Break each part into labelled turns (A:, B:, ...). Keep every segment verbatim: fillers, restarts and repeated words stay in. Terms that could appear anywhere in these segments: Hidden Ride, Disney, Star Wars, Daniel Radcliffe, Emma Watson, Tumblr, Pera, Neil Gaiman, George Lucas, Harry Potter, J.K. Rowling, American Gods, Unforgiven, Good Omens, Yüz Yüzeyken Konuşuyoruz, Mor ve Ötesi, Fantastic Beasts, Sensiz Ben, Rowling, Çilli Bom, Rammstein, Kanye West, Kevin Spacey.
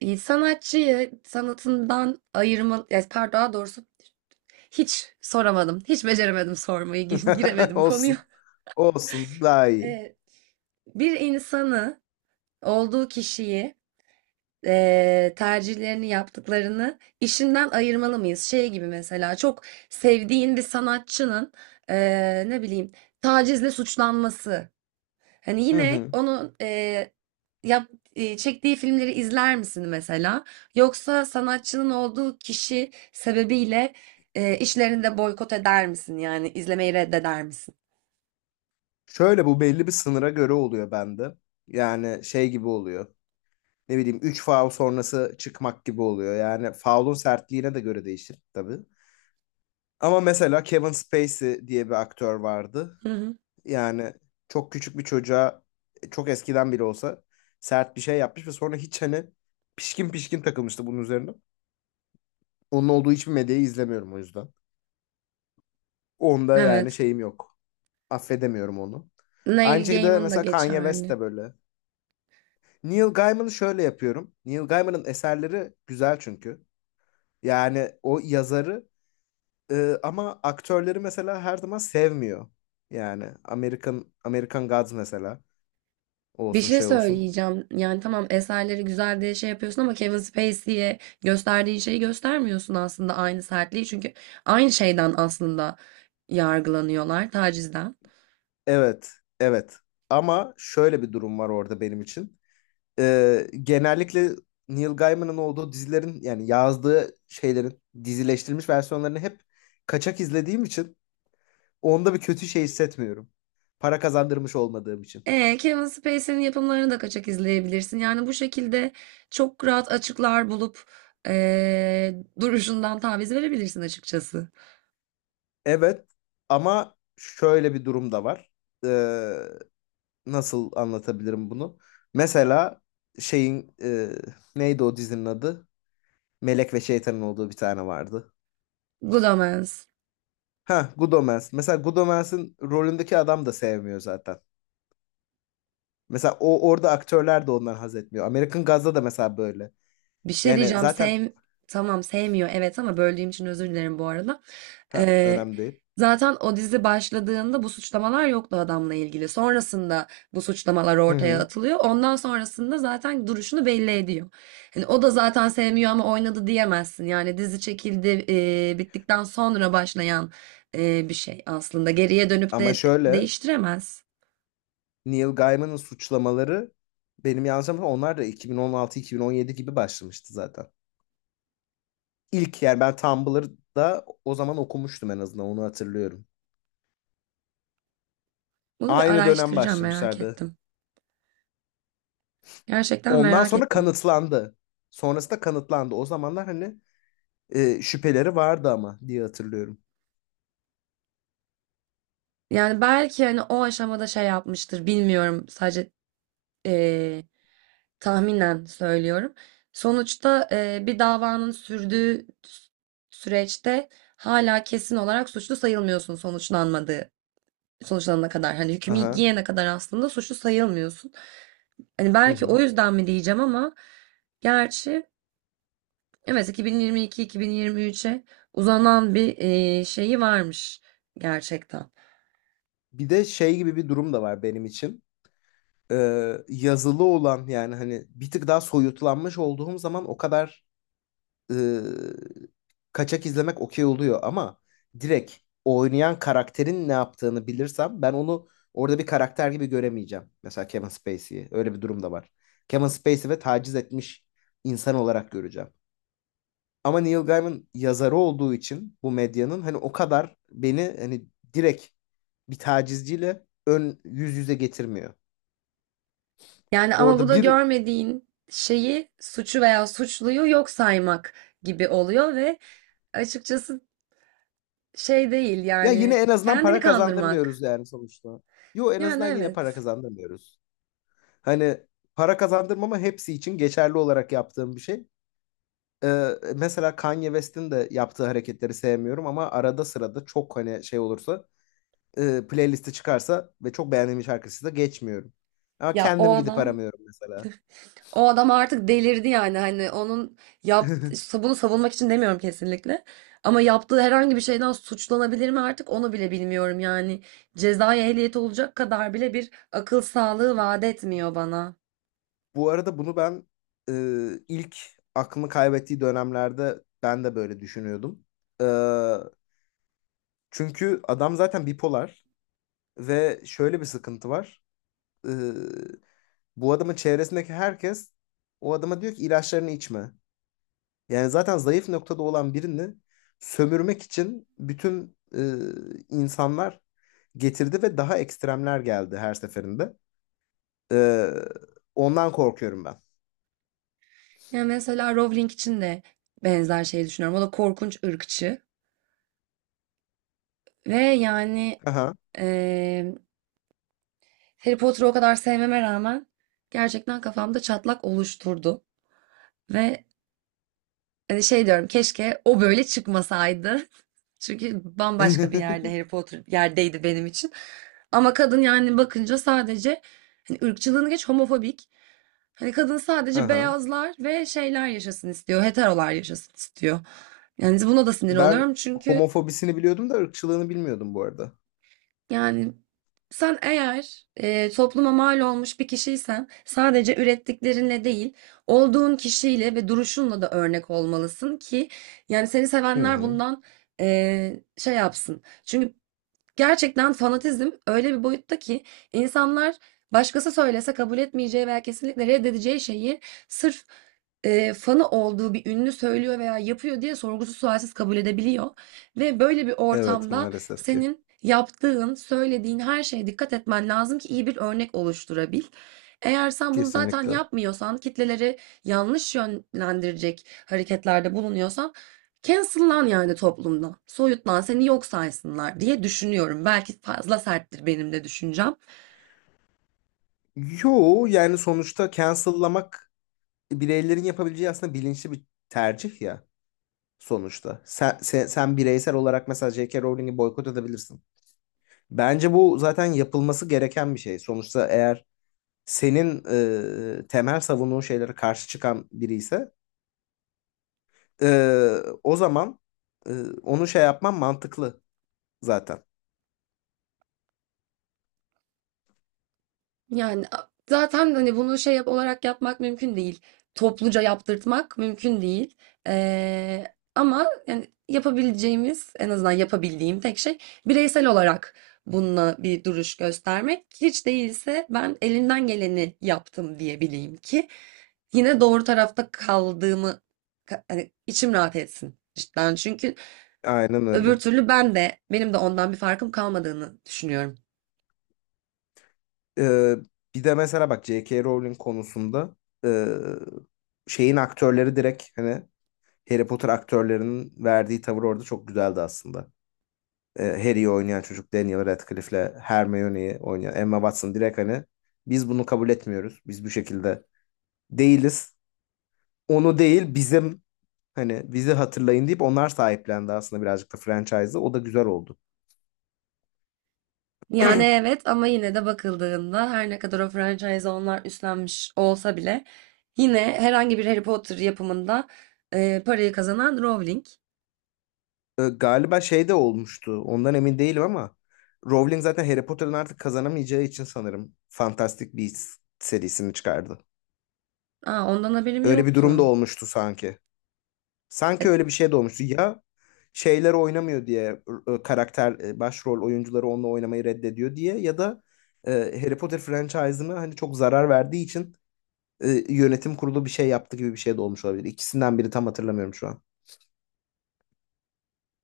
A: İyi, sanatçıyı sanatından ayırma, yani pardon daha doğrusu hiç soramadım. Hiç beceremedim sormayı, gi- giremedim konuya.
B: Olsun. Olsun daha iyi.
A: Ee, bir insanı, olduğu kişiyi, eee, tercihlerini yaptıklarını işinden ayırmalı mıyız? Şey gibi mesela çok sevdiğin bir sanatçının eee, ne bileyim tacizle suçlanması. Hani
B: Hı
A: yine
B: hı.
A: onun eee, yap, eee, çektiği filmleri izler misin mesela? Yoksa sanatçının olduğu kişi sebebiyle eee, işlerini de boykot eder misin? Yani izlemeyi reddeder misin?
B: Şöyle bu belli bir sınıra göre oluyor bende. Yani şey gibi oluyor. Ne bileyim üç faul sonrası çıkmak gibi oluyor. Yani faulun sertliğine de göre değişir tabii. Ama mesela Kevin Spacey diye bir aktör vardı.
A: Hı hı.
B: Yani çok küçük bir çocuğa çok eskiden bile olsa sert bir şey yapmış ve sonra hiç hani pişkin pişkin takılmıştı bunun üzerine. Onun olduğu hiçbir medyayı izlemiyorum o yüzden. Onda yani
A: Evet.
B: şeyim yok. affedemiyorum onu. Aynı
A: Neil
B: şekilde
A: Gaiman da
B: mesela Kanye West
A: geçerli.
B: de böyle. Neil Gaiman'ı şöyle yapıyorum. Neil Gaiman'ın eserleri güzel çünkü. Yani o yazarı e, ama aktörleri mesela her zaman sevmiyor. Yani American American Gods mesela
A: Bir
B: olsun
A: şey
B: şey olsun.
A: söyleyeceğim. Yani tamam, eserleri güzel diye şey yapıyorsun ama Kevin Spacey'e gösterdiğin şeyi göstermiyorsun aslında, aynı sertliği. Çünkü aynı şeyden aslında yargılanıyorlar, tacizden.
B: Evet, evet. Ama şöyle bir durum var orada benim için. E, genellikle Neil Gaiman'ın olduğu dizilerin yani yazdığı şeylerin dizileştirilmiş versiyonlarını hep kaçak izlediğim için, Onda bir kötü şey hissetmiyorum. Para kazandırmış olmadığım için.
A: E, Kevin Spacey'nin yapımlarını da kaçak izleyebilirsin. Yani bu şekilde çok rahat açıklar bulup e, duruşundan taviz verebilirsin açıkçası.
B: Evet ama şöyle bir durum da var. Ee, nasıl anlatabilirim bunu? Mesela şeyin e, neydi o dizinin adı? Melek ve Şeytan'ın olduğu bir tane vardı.
A: Good Omens.
B: Ha, Good Omens. Mesela Good Omens'in rolündeki adam da sevmiyor zaten. Mesela o orada aktörler de ondan haz etmiyor. American Gods'da da mesela böyle.
A: Bir şey
B: Yani
A: diyeceğim.
B: zaten.
A: Sev tamam, sevmiyor, evet, ama böldüğüm için özür dilerim bu arada.
B: Ha,
A: Ee,
B: önemli değil.
A: Zaten o dizi başladığında bu suçlamalar yoktu adamla ilgili. Sonrasında bu suçlamalar
B: Hı
A: ortaya
B: hı.
A: atılıyor. Ondan sonrasında zaten duruşunu belli ediyor. Hani o da zaten sevmiyor ama oynadı diyemezsin. Yani dizi çekildi, e, bittikten sonra başlayan e, bir şey aslında. Geriye dönüp
B: Ama
A: de
B: şöyle
A: değiştiremez.
B: Neil Gaiman'ın suçlamaları benim yanlış hatırlamıyorsam onlar da iki bin on altı-iki bin on yedi gibi başlamıştı zaten. İlk yani ben Tumblr'da o zaman okumuştum, en azından onu hatırlıyorum.
A: Bunu bir
B: Aynı dönem
A: araştıracağım, merak
B: başlamışlardı.
A: ettim. Gerçekten
B: Ondan
A: merak
B: sonra
A: ettim.
B: kanıtlandı. Sonrası da kanıtlandı. O zamanlar hani e, şüpheleri vardı ama diye hatırlıyorum.
A: Yani belki hani o aşamada şey yapmıştır, bilmiyorum, sadece eee, tahminen söylüyorum. Sonuçta eee, bir davanın sürdüğü sü- süreçte hala kesin olarak suçlu sayılmıyorsun sonuçlanmadığı sonuçlanana kadar. Hani hükmü
B: Aha.
A: giyene kadar aslında suçlu sayılmıyorsun. Hani
B: Hı
A: belki o
B: hı.
A: yüzden mi diyeceğim ama gerçi evet, iki bin yirmi iki iki bin yirmi üçe uzanan bir eee, şeyi varmış gerçekten.
B: Bir de şey gibi bir durum da var benim için. Ee, yazılı olan yani hani bir tık daha soyutlanmış olduğum zaman o kadar e, kaçak izlemek okey oluyor ama direkt oynayan karakterin ne yaptığını bilirsem ben onu orada bir karakter gibi göremeyeceğim. Mesela Kevin Spacey'i. Öyle bir durum da var. Kevin Spacey ve taciz etmiş insan olarak göreceğim. Ama Neil Gaiman yazarı olduğu için bu medyanın hani o kadar beni hani direkt bir tacizciyle ön yüz yüze getirmiyor.
A: Yani ama bu
B: Orada
A: da
B: bir
A: görmediğin şeyi, suçu veya suçluyu yok saymak gibi oluyor ve açıkçası şey değil,
B: ya yine
A: yani
B: en azından
A: kendini
B: para kazandırmıyoruz
A: kandırmak.
B: yani sonuçta. Yo en
A: Yani
B: azından yine para
A: evet.
B: kazandırmıyoruz. Hani para kazandırmama hepsi için geçerli olarak yaptığım bir şey. Ee, mesela Kanye West'in de yaptığı hareketleri sevmiyorum ama arada sırada çok hani şey olursa e, playlisti çıkarsa ve çok beğendiğim şarkısı da geçmiyorum. Ama
A: Ya o
B: kendim gidip
A: adam,
B: aramıyorum mesela.
A: o adam artık delirdi yani, hani onun yaptığı, bunu savunmak için demiyorum kesinlikle. Ama yaptığı herhangi bir şeyden suçlanabilir mi artık, onu bile bilmiyorum yani. Cezai ehliyeti olacak kadar bile bir akıl sağlığı vaat etmiyor bana.
B: Bu arada bunu ben e, ilk aklını kaybettiği dönemlerde ben de böyle düşünüyordum. Ee, çünkü adam zaten bipolar ve şöyle bir sıkıntı var. E, Bu adamın çevresindeki herkes o adama diyor ki ilaçlarını içme. Yani zaten zayıf noktada olan birini sömürmek için bütün e, insanlar getirdi ve daha ekstremler geldi her seferinde. E, ondan korkuyorum ben.
A: Ya mesela Rowling için de benzer şeyi düşünüyorum. O da korkunç ırkçı. Ve yani
B: Aha.
A: eee Harry Potter'ı o kadar sevmeme rağmen gerçekten kafamda çatlak oluşturdu. Ve hani şey diyorum, keşke o böyle çıkmasaydı. Çünkü bambaşka bir yerde Harry Potter yerdeydi benim için. Ama kadın yani bakınca sadece hani ırkçılığını geç, homofobik. Hani kadın sadece
B: Aha.
A: beyazlar ve şeyler yaşasın istiyor. Heterolar yaşasın istiyor. Yani buna da sinir
B: Ben
A: oluyorum çünkü
B: homofobisini biliyordum da ırkçılığını bilmiyordum bu arada.
A: yani sen eğer e, topluma mal olmuş bir kişiysen sadece ürettiklerinle değil, olduğun kişiyle ve duruşunla da örnek olmalısın ki yani seni
B: Hı
A: sevenler
B: hı.
A: bundan e, şey yapsın. Çünkü gerçekten fanatizm öyle bir boyutta ki insanlar başkası söylese kabul etmeyeceği veya kesinlikle reddedeceği şeyi sırf e, fanı olduğu bir ünlü söylüyor veya yapıyor diye sorgusuz sualsiz kabul edebiliyor. Ve böyle bir
B: Evet
A: ortamda
B: maalesef ki.
A: senin yaptığın, söylediğin her şeye dikkat etmen lazım ki iyi bir örnek oluşturabil. Eğer sen bunu zaten
B: Kesinlikle.
A: yapmıyorsan, kitleleri yanlış yönlendirecek hareketlerde bulunuyorsan cancel'lan yani toplumdan. Soyutlan, seni yok saysınlar diye düşünüyorum. Belki fazla serttir benim de düşüncem.
B: Yo yani sonuçta cancel'lamak bireylerin yapabileceği aslında bilinçli bir tercih ya sonuçta. Sen, sen, sen bireysel olarak mesela J K. Rowling'i boykot edebilirsin. Bence bu zaten yapılması gereken bir şey. Sonuçta eğer senin e, temel savunduğun şeylere karşı çıkan biri ise e, o zaman e, onu şey yapman mantıklı zaten.
A: Yani a- zaten hani bunu şey yap olarak yapmak mümkün değil. Topluca yaptırtmak mümkün değil. Ee, Ama yani yapabileceğimiz, en azından yapabildiğim tek şey bireysel olarak bununla bir duruş göstermek. Hiç değilse ben elimden geleni yaptım diyebileyim ki yine doğru tarafta kaldığımı, ka- hani içim rahat etsin cidden. Çünkü
B: Aynen öyle.
A: öbür türlü ben de benim de ondan bir farkım kalmadığını düşünüyorum.
B: E, bir de mesela bak J K. Rowling konusunda e, şeyin aktörleri direkt hani Harry Potter aktörlerinin verdiği tavır orada çok güzeldi aslında. Ee, Harry'i oynayan çocuk Daniel Radcliffe'le Hermione'yi oynayan Emma Watson direkt hani biz bunu kabul etmiyoruz. Biz bu şekilde değiliz. Onu değil bizim hani bizi hatırlayın deyip onlar sahiplendi aslında birazcık da franchise'ı. O da güzel oldu.
A: Yani evet, ama yine de bakıldığında her ne kadar o franchise onlar üstlenmiş olsa bile yine herhangi bir Harry Potter yapımında e, parayı kazanan Rowling.
B: Ee, galiba şey de olmuştu. Ondan emin değilim ama Rowling zaten Harry Potter'ın artık kazanamayacağı için sanırım Fantastic Beasts serisini çıkardı.
A: Aa, ondan haberim
B: Öyle bir
A: yoktu.
B: durum da olmuştu sanki. Sanki
A: E,
B: öyle bir şey de olmuştu. Ya şeyler oynamıyor diye e, karakter e, başrol oyuncuları onunla oynamayı reddediyor diye ya da e, Harry Potter franchise'ına hani çok zarar verdiği için e, yönetim kurulu bir şey yaptı gibi bir şey de olmuş olabilir. İkisinden biri tam hatırlamıyorum şu an.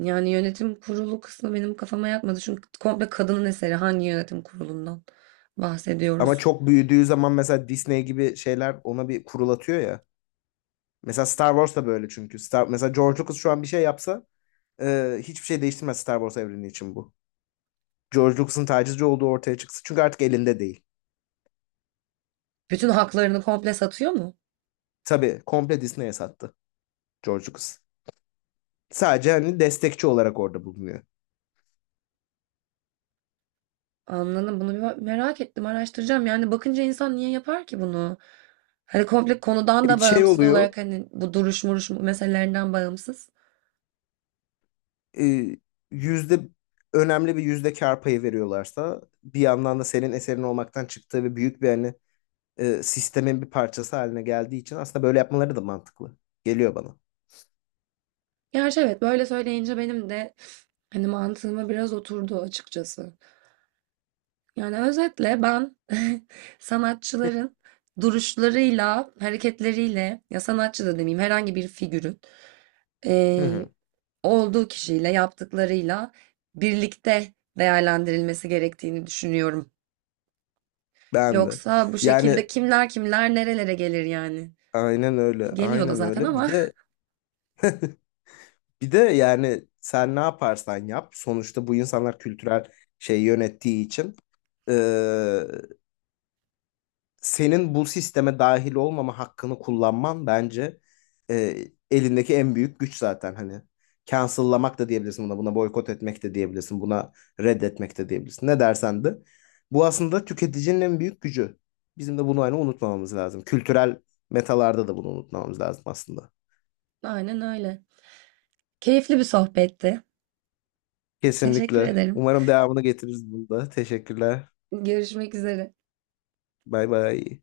A: yani yönetim kurulu kısmı benim kafama yatmadı. Çünkü komple kadının eseri, hangi yönetim kurulundan
B: Ama
A: bahsediyoruz?
B: çok büyüdüğü zaman mesela Disney gibi şeyler ona bir kurul atıyor ya. Mesela Star Wars da böyle çünkü. Star, mesela George Lucas şu an bir şey yapsa e, hiçbir şey değiştirmez Star Wars evreni için bu. George Lucas'ın tacizci olduğu ortaya çıksın. Çünkü artık elinde değil.
A: Bütün haklarını komple satıyor mu?
B: Tabii komple Disney'e sattı. George Lucas. Sadece hani destekçi olarak orada bulunuyor.
A: Anladım. Bunu bir bak- merak ettim, araştıracağım. Yani bakınca insan niye yapar ki bunu? Hani komple konudan
B: E,
A: da
B: şey
A: bağımsız
B: oluyor,
A: olarak, hani bu duruş muruş meselelerinden bağımsız.
B: e, yüzde önemli bir yüzde kar payı veriyorlarsa bir yandan da senin eserin olmaktan çıktığı ve büyük bir hani e, sistemin bir parçası haline geldiği için aslında böyle yapmaları da mantıklı. Geliyor bana.
A: Gerçi evet, böyle söyleyince benim de hani mantığıma biraz oturdu açıkçası. Yani özetle ben sanatçıların duruşlarıyla, hareketleriyle, ya sanatçı da demeyeyim, herhangi bir figürün
B: Hı hı.
A: olduğu kişiyle, yaptıklarıyla birlikte değerlendirilmesi gerektiğini düşünüyorum.
B: Ben de.
A: Yoksa bu
B: Yani
A: şekilde kimler kimler nerelere gelir yani?
B: aynen öyle.
A: Geliyor da
B: Aynen
A: zaten
B: öyle. Bir
A: ama
B: de bir de yani sen ne yaparsan yap sonuçta bu insanlar kültürel şey yönettiği için e, senin bu sisteme dahil olmama hakkını kullanman bence e, elindeki en büyük güç zaten hani. Cancel'lamak da diyebilirsin buna, buna boykot etmek de diyebilirsin, buna reddetmek de diyebilirsin. Ne dersen de. Bu aslında tüketicinin en büyük gücü. Bizim de bunu hani unutmamamız lazım. Kültürel metalarda da bunu unutmamamız lazım aslında.
A: aynen öyle. Keyifli bir sohbetti. Teşekkür
B: Kesinlikle.
A: ederim.
B: Umarım devamını getiririz bunda. Teşekkürler.
A: Görüşmek üzere.
B: Bay bay.